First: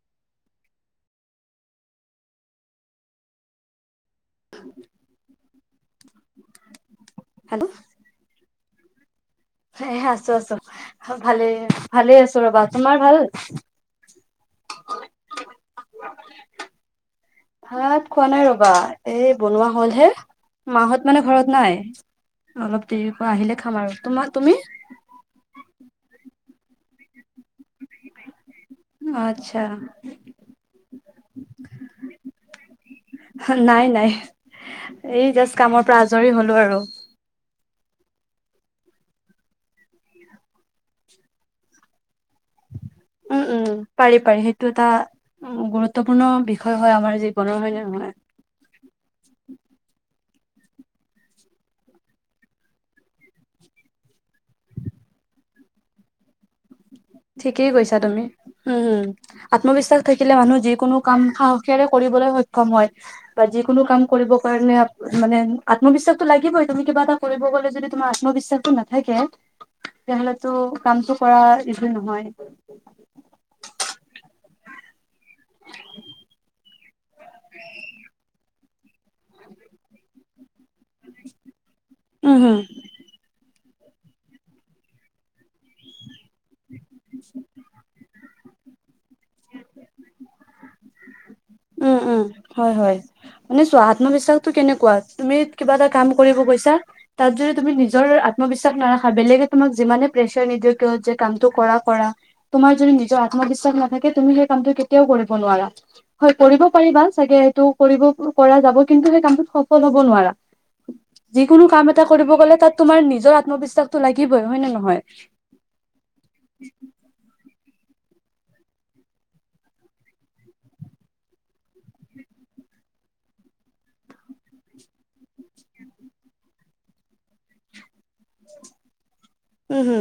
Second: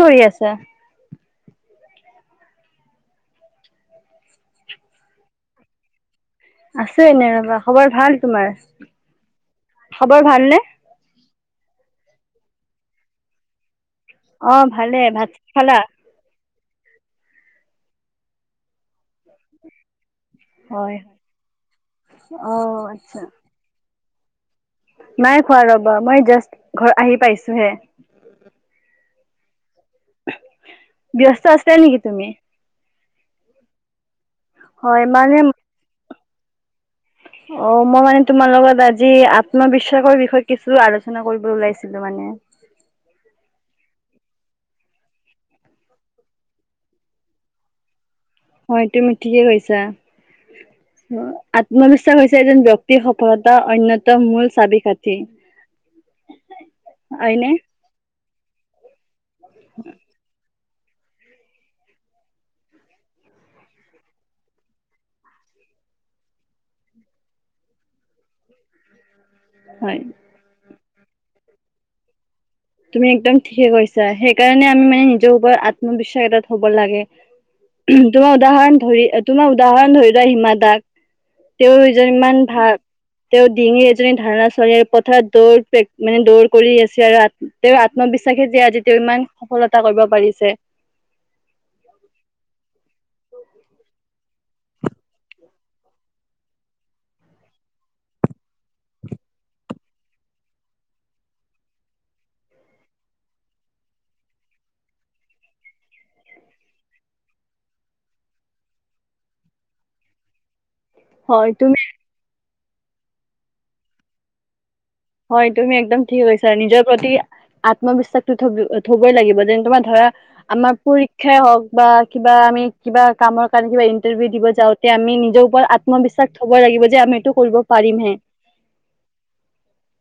কি কৰি আছা? [inaudible] আছো এনেই ৰ'বা। হেল্ল' খবৰ ভাল তোমাৰ? এ' খবৰ ভালনে? আছো-আছো ভালেই, ভালেই আছো ৰ'বা। তোমাৰ ভাল? অঁ', -ভালেই। ভাত খালা? ভাত খোৱা নাই ৰ'বা এই বনোৱা হ'ল হে। হয় মাহঁত মানে ঘৰত নাই? অ অলপ আচ্ছা দেৰিকৈ আহিলে খাম আৰু। তোমাৰ, তুমি? নাই খোৱা ৰ'বা মই জাষ্ট ঘৰত আহি পাইছোহে। আচ্ছা। ব্যস্ত আছে নেকি তুমি? নাই-নাই, হয় এই মানে জাষ্ট কামৰ পৰা আজৰি হ'লো আৰু। অ', মই মানে তোমাৰ লগত আজি আত্মবিশ্বাসৰ বিষয়ে কিছু আলোচনা কৰিব ওলাই- ছিলো মানে। উম-উম, পাৰি-পাৰি। সেইটো এটা উম'গুৰুত্বপূৰ্ণ বিষয় হয় আমাৰ জীৱনৰ হয় নে নহয়। হয়, তুমি ঠিকে কৈছা। আত্মবিশ্বাস হৈছে এজন ব্যক্তিৰ সফলতা অন্যতম মূল চাবি কাঠি। [inaudible] হয়নে? ঠিকেই কৈছা তুমি, উমঁ-হুম। আত্মবিশ্বাস থাকিলে মানুহ যিকোনো - কাম সাহসীৰে কৰিবলৈ সক্ষম হয়। বা যিকোনো কাম কৰিব কাৰণে মানে আত্মবিশ্বাসটো লাগিবই তুমি কিবা এটা - কৰিব গ'লে যদি তুমাৰ আত্মবিশ্বাসো নাথাকে - হয়। তেতিয়াহ'লেতো কামটো কৰা ইভিল নহয়। তুমি একদম ঠিকে কৈছা, সেইকাৰণে আমি মানে নিজৰ ওপৰত আত্মবিশ্বাস এটাত থব লাগে। তোমাৰ উদাহৰণ ধৰি তোমাৰ উদাহৰণ ধৰি লোৱা সিমান দাগ। তেওঁজন উম ইমান হম ভাগ - তেওঁ ডিঙি এজনী ধাৰণা চলী পথাৰত দৌৰ মানে দৌৰ কৰি আছে আৰু। তেওঁৰ আত্মবিশ্বাসে যে আজি তেওঁ ইমান সফলতা কৰিব পাৰিছে। উমঁ-উমঁ, হয়-হয়। শুনি চোৱা আত্মবিশ্বাসটো কেনেকুৱা তুমি কিবা এটা কাম কৰিব গৈছা- তা'ত যদি তুমি নিজৰ আত্মবিশ্বাস নাৰাখা বেলেগে তোমাক- যিমানে প্ৰেচাৰ নিদিয়ক কিয় যে কামটো কৰা-কৰা। তোমাৰ যদি নিজৰ আত্মবিশ্বাস নাথাকে তুমি সেই কামটো কেতিয়াও কৰিব নোৱাৰা। হয়, কৰিব পাৰিবা চাগে সেইটো কৰিব পৰা যাব কিন্তু সেই কামটোত সফল হ'ব নোৱাৰা। হয় যিকোনো তুমি কাম এটা কৰিব গ'লে তাত তোমাৰ নিজৰ আত্মবিশ্বাসটো লাগিবই, হয় নে নহয়? হয় তুমি একদম ঠিকে কৈছা, নিজৰ প্ৰতি আত্মবিশ্বাসটো থ' থবই লাগিব, যেন তোমাৰ ধৰা আমাৰ পৰীক্ষাই হওঁক বা কিবা আমি কিবা কামৰ কাৰণে কিবা ইন্টাৰভিউ দিব যাওঁ তে আমি নিজৰ ওপৰত আত্মবিশ্বাস থব লাগিব যে আমি এইটো কৰিব পাৰিমহে। উম হু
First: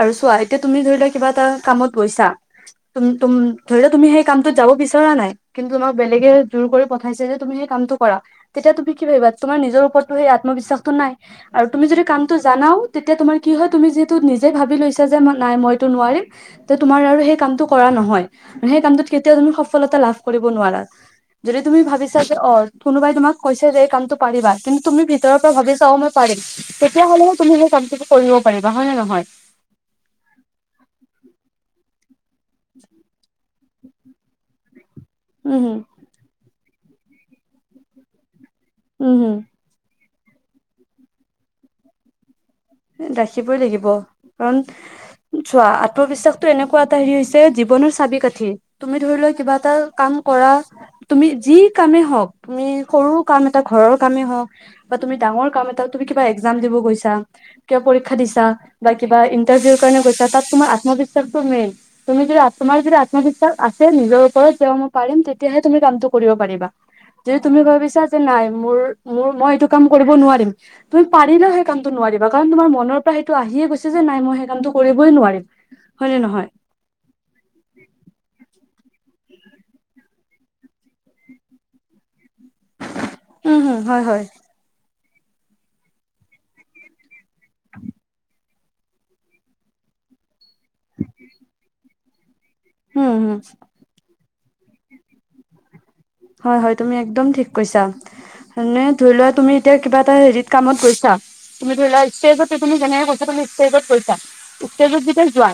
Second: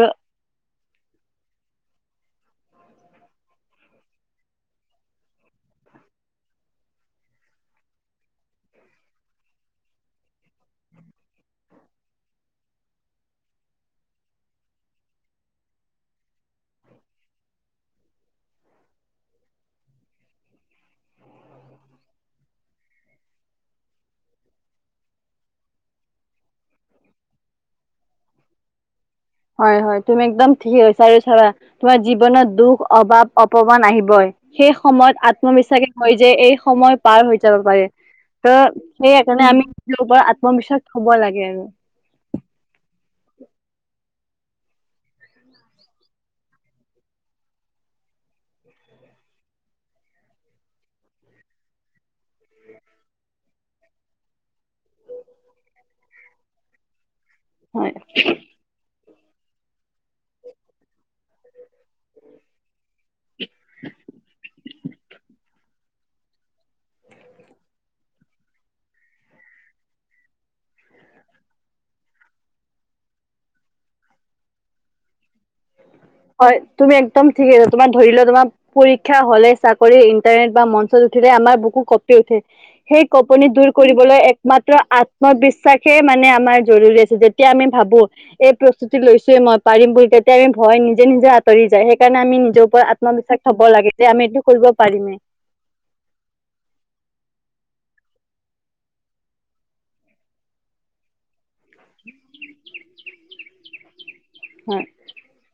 আৰু চোৱা এতিয়া তুমি ধৰি লোৱা কিবা এটা কামত গৈছা। তুম তুম ধৰি লোৱা তুমি সেই কামটোত যাব বিচৰা নাই। কিন্তু তোমাক বেলেগে জোৰ কৰি পঠাইছে যে তুমি সেই কামটো কৰা তেতিয়া তুমি কি ভাবিবা? তোমাৰ নিজৰ ওপৰতো সেই আত্মবিশ্বাসটো নাই আৰু তুমি যদি কাম টো জানাওঁ তেতিয়া তোমাৰ কি হয়, তুমি যিহেতু নিজে ভাবি লৈছা যে নাই মই এইটো নোৱাৰিম তে তোমাৰ আৰু সেই কামটো কৰা নহয়। সেই কামটোত কেতিয়াও তুমি সফলতা লাভ কৰিব নোৱাৰা। যদি তুমি ভাবিছা যে অ' কোনোবাই তোমাক কৈছে যে এই কামটো পাৰিবা, কিন্তু তুমি ভিতৰৰ পৰা ভাবিছা অ' মই পাৰিম। তেতিয়া হ'লেহে তুমি সেই কামটো কৰিব পাৰিবা। হয় নে নহয়? হয় হয় তুমি একদম ঠিকে কৈছা আৰু চাবা তোমাৰ জীৱনত দুখ, অভাৱ, অপ মান আহিবই, সেই সময়ত উম হম আত্মবিশ্বাসে হৈ যে এই সময় পাৰ হৈ যাব পাৰে। ত' সেই উম হম সেইকাৰণে আমি লোকৰ আত্মবিশ্বাস থ'ব লাগে আৰু। এ ৰাখিবই লাগিব কাৰণ চোৱা আত্মবিশ্বাসতটো এনেকুৱা এটা হেৰি হৈছে, জীৱনৰ চাবি কাঠি। তুমি ধৰি লোৱা, কিবা এটা কাম কৰা। তুমি যি কামে হওঁক, তুমি সৰু কাম এটা ঘৰৰ কামেই হওঁক বা তুমি ডাঙৰ কাম এটা তুমি কিবা এক্সাম দিব গৈছা। কিবা হয়। পৰীক্ষা দিছা, বা কিবা ইণ্টাৰভিউৰ কাৰণে গৈছা, তাত তোমাৰ আত্মবিশ্বাসটো মেইন। তুমি যদি তোমাৰ যদি আত্মবিশ্বাস আছে, নিজৰ ওপৰত তেওঁ মই পাৰিম তেত তেতিয়াহে তুমি কামটো কৰিব পাৰিবা। যদি তুমি ভাবিছা যে নাই মোৰ মোৰ মই এইটো কাম কৰিব নোৱাৰিম। তুমি পাৰিলেও সেই কামটো নোৱাৰিবা। কাৰণ তোমাৰ মনৰ পৰা সেইটো আহিয়ে গৈছে যে, নাই মই সেই কামটো কৰিবই নোৱাৰিম। হয় নে নহয়? তুমি একদম ঠিক হৈছে, তোমাৰ ধৰি লোৱা তোমাৰ পৰীক্ষা হ'লে চাকৰি ইন্টাৰনেট বা মঞ্চত উঠিলে আমাৰ বুকু কপি উঠে। সেই কপনি উম দূৰ হম হয় কৰিবলৈ হয় একমাত্ৰ আত্মবিশ্বাসেই মানে আমাৰ জৰুৰী আছে। যে তেতিয়া আমি ভাবো, এই প্ৰস্তুতি লৈছোৱে মই পাৰিম বুলি তেতিয়া আমি ভয় নিজে নিজে আঁতৰি যায়। সে সেইকাৰণে আমি নিজৰ ওপৰত উম হম আত্মবিশ্বাস থ'ব লাগে, যে আমি এইটো কৰিব পাৰিমেই। হয় হয় তুমি একদম ঠিক কৈছা। মানে ধৰি লোৱা, তুমি এতিয়া কিবা এটা হেৰিত কামত গৈছা তুমি ধৰি লোৱা ষ্টেজতে তুমি যেনেকে কৈছা তুমি ষ্টেজত কৈছা। হয় ষ্টেজত যেতিয়া যোৱা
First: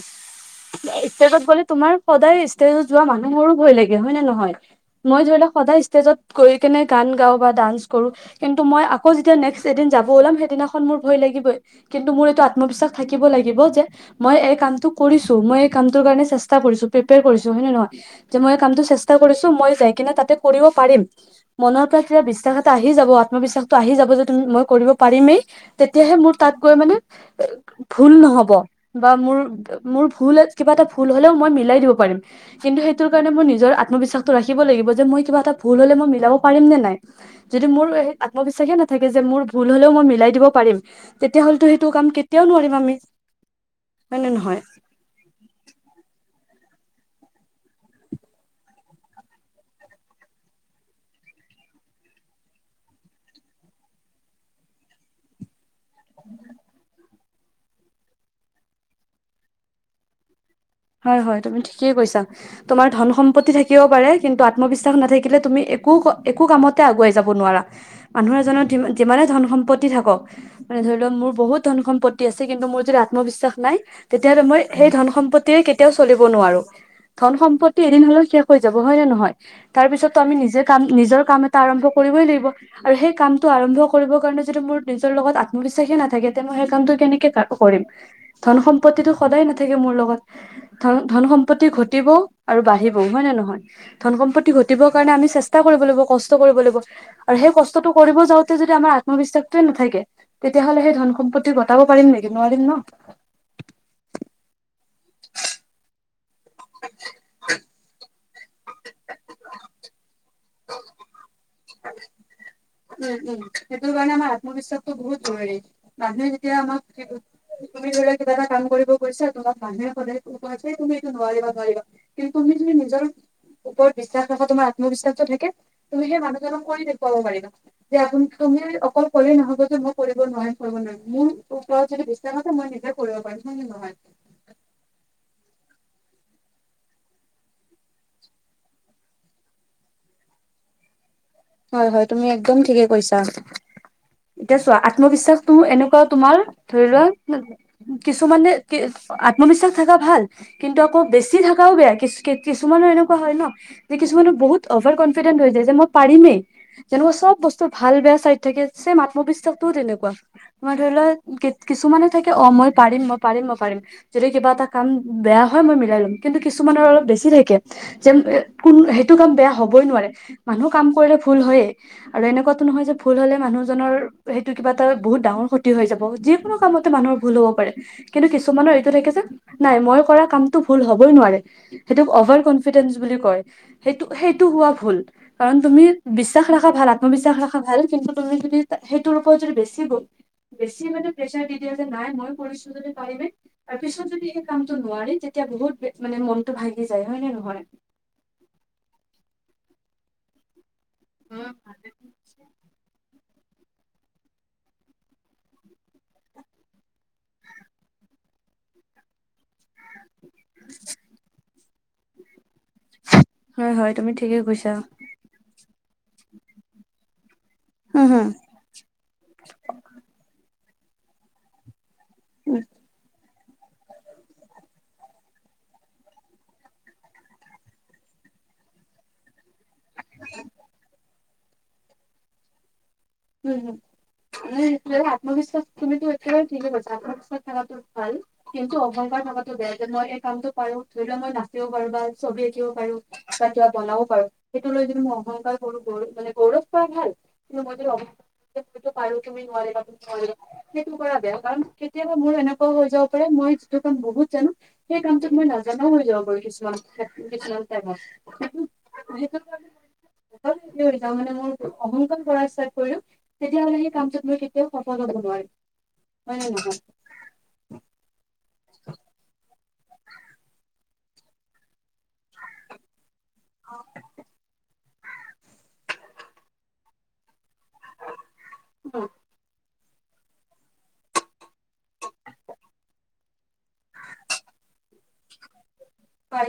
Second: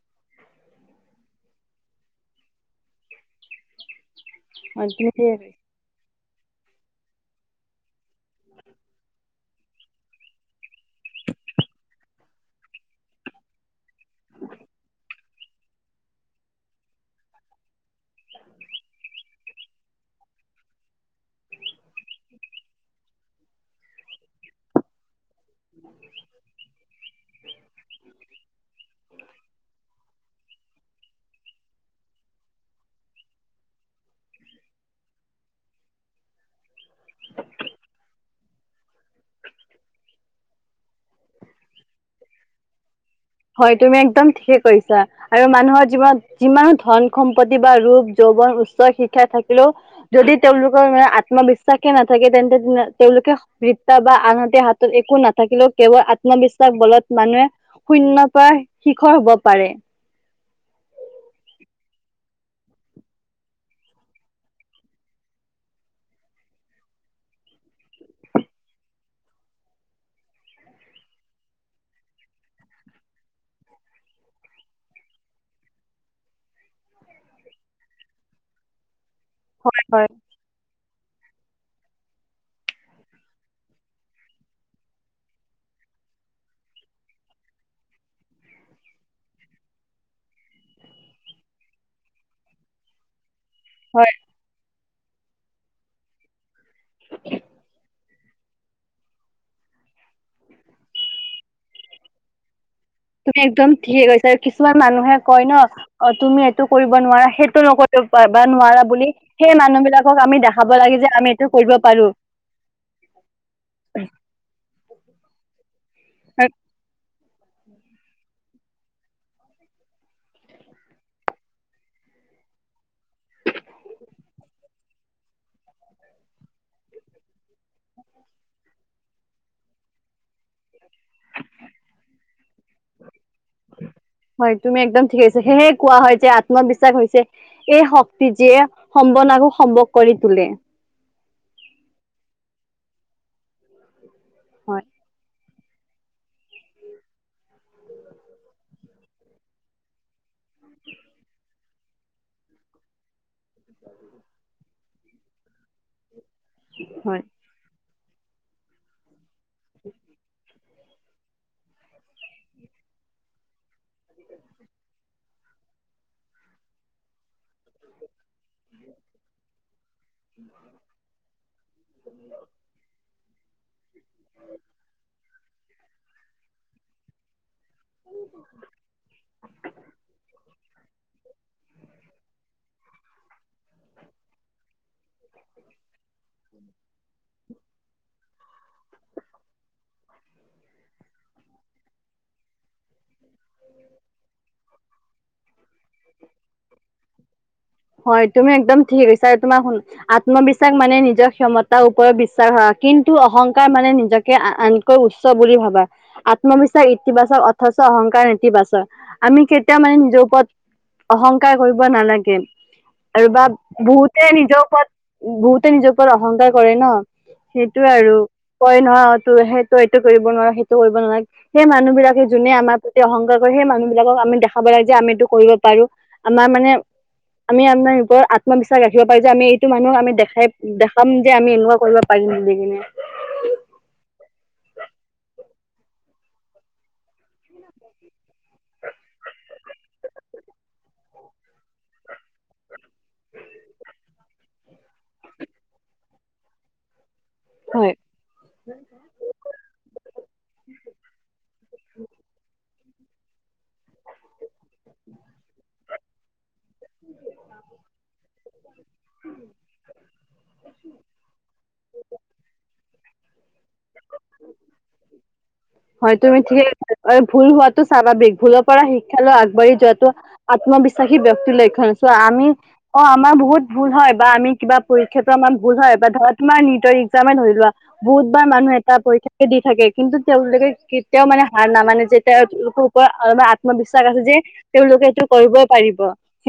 ষ্টেজত গ'লে তোমাৰ সদায় ষ্টেজত যোৱা মানুহোৰো ভয় লাগে। হয় নে নহয়? হয় তুমি মই ঠিকে ধৰি কৈছা লোৱা সদায় ষ্টেজত গৈ কেনে, গান গাওঁ বা ডান্স কৰো কিন্তু মই আকৌ যেতিয়া নেক্সট এদিন যাব ওলাম, সেইদিনাখন মোৰ ভয় লাগিবই। কিন্তু মোৰ এইটো আত্মবিশ্বাস থাকিব লাগিব যে, মই এই কামটো কৰিছো। মই কামটোৰ কাৰণে চেষ্টা কৰিছো, প্ৰিপেয়াৰ কৰিছো হয় নে নহয়? যে মই এই কামটো চেষ্টা কৰিছো মই যাই কিনে তাতে কৰিব পাৰিম। মনৰ পৰা কিবা বিশ্বাস এটা আহি যাব, আত্মবিশ্বাসটো আহি যাব যে তুমি মই কৰিব পাৰিমেই তেতিয়াহে মোৰ তাত গৈ মানে [unintelligible] ভুল নহ'ব বা মোৰ মোৰ ভুল কিবা এটা ভুল হ'লেও মই মিলাই দিব পাৰিম কিন্তু সেইটোৰ কাৰণে মই নিজৰ আত্মবিশ্বাসটো ৰাখিব লাগিব যে মই কিবা এটা ভুল হ'লে মই মিলাব পাৰিম নে নাই যদি মোৰ এই আত্মবিশ্বাসে নাথাকে যে মোৰ ভুল হলেও মই মিলাই দিব পাৰিম তেতিয়া হ'লেটো সেইটো কাম কেতিয়াও নোৱাৰিম আমি। হয় তুমি হয় একদম নে ঠিকে নহয় কৈছা। আৰু মানুহৰ জীৱন যিমান ধন সম্পত্তি বা ৰূপ যৌৱন উচ্চ শিক্ষাই থাকিলেও যদি তেওঁলোকৰ মানে আত্মবিশ্বাসে নাথাকে তেন্তে তিন তেওঁলোকে ৰিপ্তা বা আনহাতে হাতত একো নাথাকিলেও কেৱল আত্মবিশ্বাস বলত মানুহে শূন্যৰ পৰা শিখৰ হব পাৰে। হয় হয় তুমি ঠিকেই কৈছা। তোমাৰ ধন সম্পত্তি থাকিব পাৰে কিন্তু আত্মবিশ্বাস নাথাকিলে তুমি একো ক একো কামতে আগুৱাই যাব নোৱাৰা। মানুহ এজনৰ যিম যিমানে ধন সম্পত্তি থাকক মানে ধৰি লওক মোৰ বহুত ধন সম্পত্তি আছে কিন্তু মোৰ যদি আত্মবিশ্বাস নাই তেতিয়াহ'লে মই সেই ধন সম্পত্ত তে কেতিয়াও চলিব নোৱাৰোঁ ধন সম্পত্তি এদিন হ'লেও শেষ হৈ যাব হয় নে নহয়। হয় তাৰ হয়। পিছতটো আমি নিজে কাম নিজৰ কাম এটা আৰম্ভ কৰিবই লাগিব। আৰু সেই কামটো আৰম্ভ কৰিবৰ কাৰণে যদি মোৰ নিজৰ লগত আত্মবিশ্বাসে নাথাকে তেনেহলে সেই কামটো কেনেকে কা কৰিম। ধন সম্পত্তিটো সদায় নাথাকে মোৰ লগত। ধন ধন সম্পত্তি ঘটিব আৰু বাঢ়িব হয় নে নহয় ধন হয় সম্পত্তি ঘট ঘটিবৰ কাৰণে আমি চেষ্টা কৰিব লাগিব কষ্ট কৰিব লাগিব আৰু সেই কষ্টটো কৰিব যাওঁতে যদি আমাৰ আত্মবিশ্বাসটোৱে নাথাকে। তেতিয়াহ'লে সেই ধন সম্পত্তি ঘটাব পাৰিম নেকি নোৱাৰিম ন। তুমি একদম ঠিকে কৈছা কিছুমান মানুহে কয় ন অ তুমি এইটো কৰিব নোৱাৰা সেইটো নকৰিব কৰবা নোৱাৰা বুলি সেই মানুহ বিলাকক আমি দেখাব লাগে যে আমি এইটো কৰিব পাৰোঁ। উম উম সেইটো কাৰণে আমাৰ আত্মবিশ্বাসটো বহুত জৰুৰী মানুহে যেতিয়া আমাক তুমি ধৰি লোৱা কিবা এটা কাম কৰিব গৈছা তোমাক মানুহে ক'লে যে তুমি এইটো নোৱাৰিবা নোৱাৰিবা। কিন্তু তুমি যে নিজৰ ওপৰত বিশ্বাস ৰখা তোমাৰ আত্মবিশ্বাসটো থাকে তুমি সেই মানুহজনক কৰি দেখুৱাব পাৰিবা। যে আপুনি তুমি অকল ক'লে নহব যে মই কৰিব নোৱাৰিম কৰিব নোৱাৰিম মোৰ ওপৰত যদি বিশ্ব তেওঁৰ মতে মই নিজে কৰিব পাৰিম হয় নে নহয়। হয় তুমি একদম ঠিকে কৈছা সেয়েহে কোৱা হয় যে আত্মবিশ্বাস হৈছে সেই শক্তি যিয়ে সম্বন আৰু সম্ভৱ কৰি তোলে। হয় হয় তুমি একদম ঠিকে কৈছা। এতিয়া চোৱা হয় আত্মবিশ্বাস তোএনেকুৱা তোমাৰ ধৰি লোৱা কিছুমানে কি আত্মবিশ্বাস থকা ভাল। কিন্তু আকৌ বেছি থাকাও বেয়া কিছ কিছুমানৰ এনেকুৱা হয় ন যে কিছুমানৰ বহুত অভাৰ কনফি কনফিডেণ্ট হৈ যায় যে মই পাৰিমে এনেকুৱা হয় চব বস্তু ভাল বেয়া চাইড থাকে যে মানুহ বিশ্বাস তো তেনেকুৱা তোমাৰ ধৰিলোৱা কিছ কিছুমানে থাকে অ মই পাৰিম মই পাৰিম মই পাৰিম। যদি কিবা এটা কাম বেয়া হয় মই মিলাই লম কিন্তু কিছুমানৰ অলপ বেছি থাকে যেন কোনো সেইটো কাম বেয়া হ'বই নোৱাৰে মানুহ কাম কৰিলে ভুল হয়ে আৰু এনেকুৱাটো নহয় যে ভুল হ'লে মানুহজনৰ সেইটো কিবা এটা বহুত ডাঙৰ ক্ষতি হৈ যাব যিকোনো কামতে মানুহৰ ভুল হ'ব পাৰে। কিন্তু কিছুমানৰ এইটো থাকে যে নাই মই কৰা কামতটো ভুল হবই নোৱাৰে সেইটোক অভাৰ কনফ ফিডেণ্টছ বুলি কয় সেইটো সেইটো হোৱা ভুল কাৰণ তুমি বিশ্বাস ৰাখা ভাল আত্মবিশ্বাস ৰাখা ভাল কিন্তু তুমি যদি সেইটোৰ ওপৰত যদি বেছি গু বেছি মানে প্ৰেছাৰ দি দিয়া যে নাই মই কৰিছোঁ যদি পাৰিমে আৰু পিছত যদি সেই কামটো নোৱাৰি তেতিয়া বহুত বে মানে মনটো ভাঙি যায় হয় নে নহয়। হয় তুমি একদম ঠিকে কৈছা তোমাৰ শু আত্মবিশ্বাস মানে নিজৰ ক্ষমতাৰ ওপৰত বিশ্বাস হোৱা কিন্তু টো অহংকাৰ মানে নিজকে আনতকৈ উচ্চ বুলি ভাবা আত্মবিশ্বাস ইতিবাচক অথচ অহংকাৰ নেতিবাচক আমি কেতিয়াও মানে নিজৰ ওপৰত অহংকাৰ কৰিব নালাগে আৰু বা হয় হয় তুমি বহুতে ঠিকে নিজৰ কৈছা ওপৰত বহুতে নিজৰ ওপৰত অহংকাৰ কৰে ন, সেইটোয়ে উম আৰু। হম কয় নহ তোৰ সেইটো এইটো কৰিব নোৱাৰা সেইটো কৰিব নোৱাৰা, সেই মানুহ বিলাকে যোনে আমাৰ প্ৰতি অহংকাৰ সেই মানুহ বিলাকক আমি দেখাব লাগে যে আমি এইটো কৰিব পাৰোঁ, আমাৰ মানে আমি আপাৰ ওপৰত আত্মবিশ্বাস ৰাখিব পাৰি যে আমি টো মানুহক আমি দেখাই দেখাম যে আমি এনেকুৱা কৰিব পাৰিম বুলি কিনে। উম, হয়। উম সেইটোৱে আত্মবিশ্বাস তুমিতো একেবাৰে ঠিকে কৈছা আত্মবিশ্বাস থকাটো ভাল। কিন্তু অহংকাৰ থকাটো বেয়া যে মই এই কামটো পাৰো ধৰি লোৱা মই নাচিব পাৰো বা ছবি আঁকিব পাৰোঁ বা কিবা বনাব পাৰোঁ, সেইটো লৈ যদি মই অহংকাৰ কৰো গৌৰ মানে গৌৰৱ কৰা ভাল। [unintelligible] মই হয় পাৰোঁ তুমি নোৱাৰিবা, সেইটো কৰা বেয়া, কাৰণ কেতিয়াবা মোৰো এনেকুৱা হৈ যাব পাৰে মই যিটো কাম বহুত জানো সেই কামটো মই নজানাও হৈ যাব পাৰো কিছুমান ক্ষেত্ৰ কিছুমান টাইমত। [unintelligible] সেই হেৰি হৈ যাওঁ মানে মোৰ অহংকাৰ কৰা ষ্টাৰ্ট কৰি দিওঁ। তেতিয়াহ'লে সেই কামটোত মই কেতিয়াও সফল হ'ব নোৱাৰিম। হয় তুমি নে ঠিকে, নহয়? ভুল হোৱাটো স্বাভাৱিক ভুলৰ পৰা শিক্ষা লৈ আগবাঢ়ি যোৱাটো আত্মবিশ্বাসী ব্যক্তিৰ লক্ষণ, চোঁৱা আমি অ' আমাৰ বহুত ভুল হয় বা আমি কিবা পৰীক্ষাতো আমাৰ ভুল হয় বা ধৰা তোমাৰ নিজৰ একজামে ধৰি লোৱা বহুতবাৰ মানুহ এট পৰীক্ষাতো দি থাকে কিন্তু, তেওঁলোকে কেতিয়াওঁ মানে হাৰ নামানে যে তেওঁলোকৰ ওপৰত [unintelligible] আত্মবিশ্বাস আছে যে, তেওঁলোকে এইটো কৰিব পাৰিব।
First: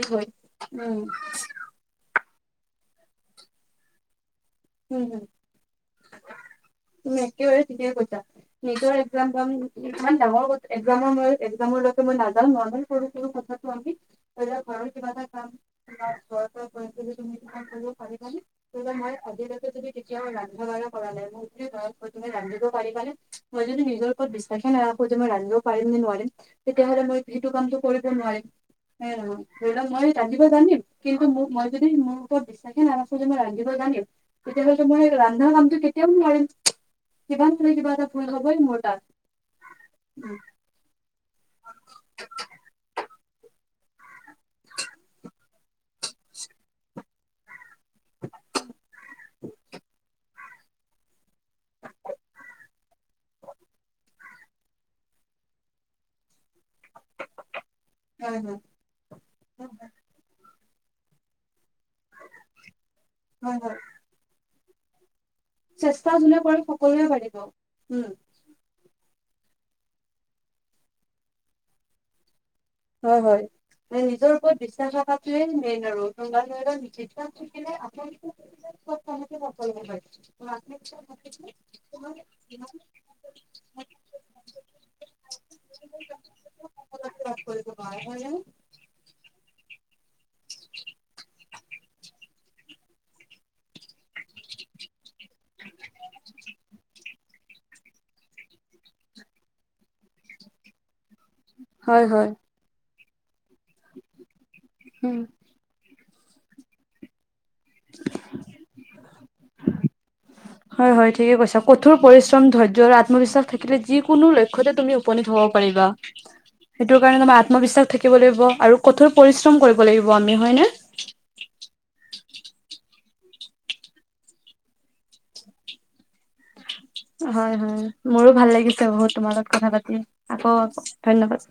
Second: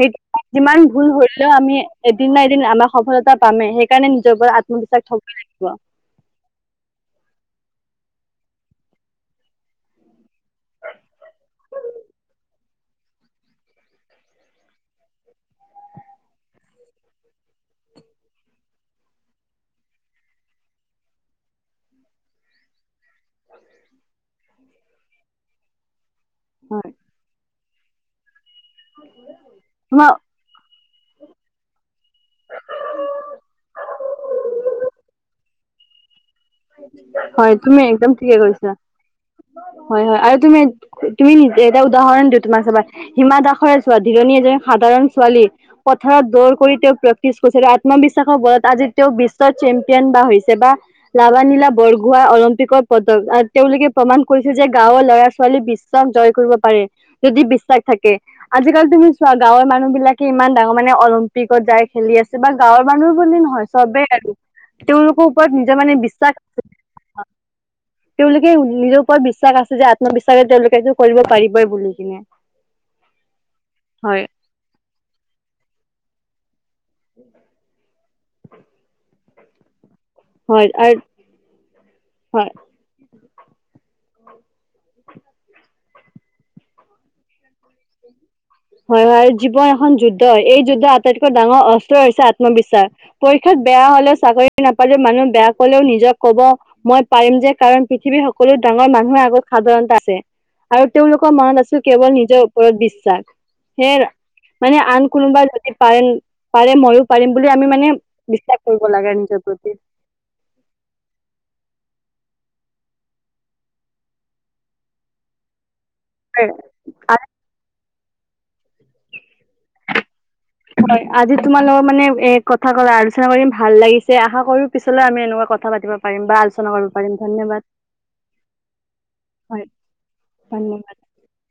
সেইটো যিমান উম, ভুল হলেওঁ আমি এদিন ন এদিন আমাৰ সফলতা পামে, সেইকাৰণে নিজৰ ওপৰত আ হুম, হুম। [unintelligible] তুমি একেবাৰে ঠিকেই কৈছা। নিজৰ একজামৰ ইমান ডাঙৰ একজামৰ ম একজামৰলৈকে মই নাযাওঁ, নৰ্মেল সৰু সৰু কথা [unintelligible] এতিয়া ঘৰৰ কিবা এটা কাম। ইমাণ বৰ বৰ পৰিস্থিতি তুমি তোমাৰ কৰিব পাৰিবানে? তেতিয়া মই আজিলে তুমি যদি কেতিয়াও ৰন্ধা বঢ়া কৰা নাই, মোৰ যদি বয়স হয় তুমি ৰান্ধিব পাৰিবানে? মই যদি নিজৰ ওপৰত বিশ্বাসে নাৰাখো যে মই ৰান্ধিব পাৰিমে নে নোৱাৰিম হয় তেতিয়াহলে মই এইটো কামটো কৰিব নোৱাৰিম, সেয়াই আৰু ধৰি লোৱা তোমাৰ মই ৰা মই জানিম, কিন্তু মো-মই যদি মোৰ ওৰত বিশ্বাসে নাৰাখোঁ যে মই ৰান্ধিব জানিম তেতিয়াহ'লেতো মই ৰান্ধা কামটো কেতিয়াওঁ নোৱাৰিম। কিবা হয় নহয় তুমি কিবা এটা একদম ভুল ঠিকে হ'বই কৈছা। মোৰ তাত হয় হয়, আৰু তুমি তুমি নিজে এটা উদাহৰণ দিওঁ তোমাৰ চাবা, হিমা দাসৰ চোঁৱা যিজনি এজনী সাধাৰণ ছোৱালী, পথাৰত দৌৰ কৰি তেওঁ প্ৰেক্টিছ কৰিছিলে আত্মবিশ্বাসৰ বলত আজি তেওঁ বিশ্বৰ চেম্পিয়ন বা হৈছে বা লাভানীলা বৰগোহায় অলিম্পিকৰ পদক তেওঁলোকে প্ৰমাণ কৰিছে যে গাঁৱৰ ল'ৰা ছোৱালী বিস্ পদক জয় কৰিব পাৰে, যদি বিশ্বাস থাকে, হয় হয় আজিকালি তুমি চোৱা গাঁৱৰ মানুহ বিলাকে ইমান ডাঙৰ মানে অলং পিকত যাই খেলি আছে বা গাঁৱৰ মানুহ বুলি হয় নহয় হয় চবেই আৰু, তেওঁলোকৰ ওপৰত নিজৰ মানে বিস্ জোনে কৰে সকলোৱে পাৰিব, উম। এই নিজৰ ওপৰত বিশ্বাস আছে যে, আত্মবিশ্বাসে তেওঁলোকেটো কৰিব পাৰিবই বুলি কিনে। হয় হয়। মানে হয় নিজৰ ওপৰত বিশ্বাস থকাতোৱেই মেইন আৰু। হয় আৰু হয় [unintelligible] [unintelligible] [unintelligible] [unintelligible] হয় হয়, জীৱন এখন যুদ্ধ হয়। এই যুদ্ধৰ আটাইতকৈ ডাঙৰ অস্ত্ৰই হৈছে আত্মবিশ্বাস। পৰীক্ষাত বেয়া হলেওঁ, চাকৰি নাপালেও মানুহ বেয়া কলেও নিজক ক'ব মই পাৰিম যেন কাৰণ পৃথিৱীৰ সক সকলো ডাঙৰ মানুহৰ আগত সাধাৰণতা আছে। আৰু তেওঁলোকৰ মনত আছিল কেৱল হয় হয় নিজৰ ওপৰত বিশ্বাস। সেৰা, মানে আন উম কোনোবা যদি পাৰে পাৰে ময়ো পাৰিম বুলি আমি মানে, বিশ্বাস কৰিব লাগে নিজৰ প্ৰতি। হয় হয় ঠিকে কৈছা। কঠোৰ পৰিশ্ৰম, ধৈৰ্য আৰু আত্মবিশ্বাস থাকিলে যিকোনো লক্ষ্যতে তুমি উপনীত হ'ব পাৰিবা। প্ৰতি। সেইটো কাৰণে আমাৰ আত্মবিশ্বাস থাকিব লাগিব, আৰু কঠোৰ পৰিশ্ৰম কৰিব লাগিব আমি হয় নে? হয়। আজি তোমালোকৰ মানে এ কথা কলে আলোচনা কৰিম ভাল লাগিছে, আশা কৰো পিছলৈ আমি এনেকুৱা কথা পাতিব প পাৰিম বা আালচনা কৰি হয় হয়। মোৰো ভাল লাগিছে বহুত তোমাৰ লগত হয় কথা পাতি। আকৌ ধন্যবাদ।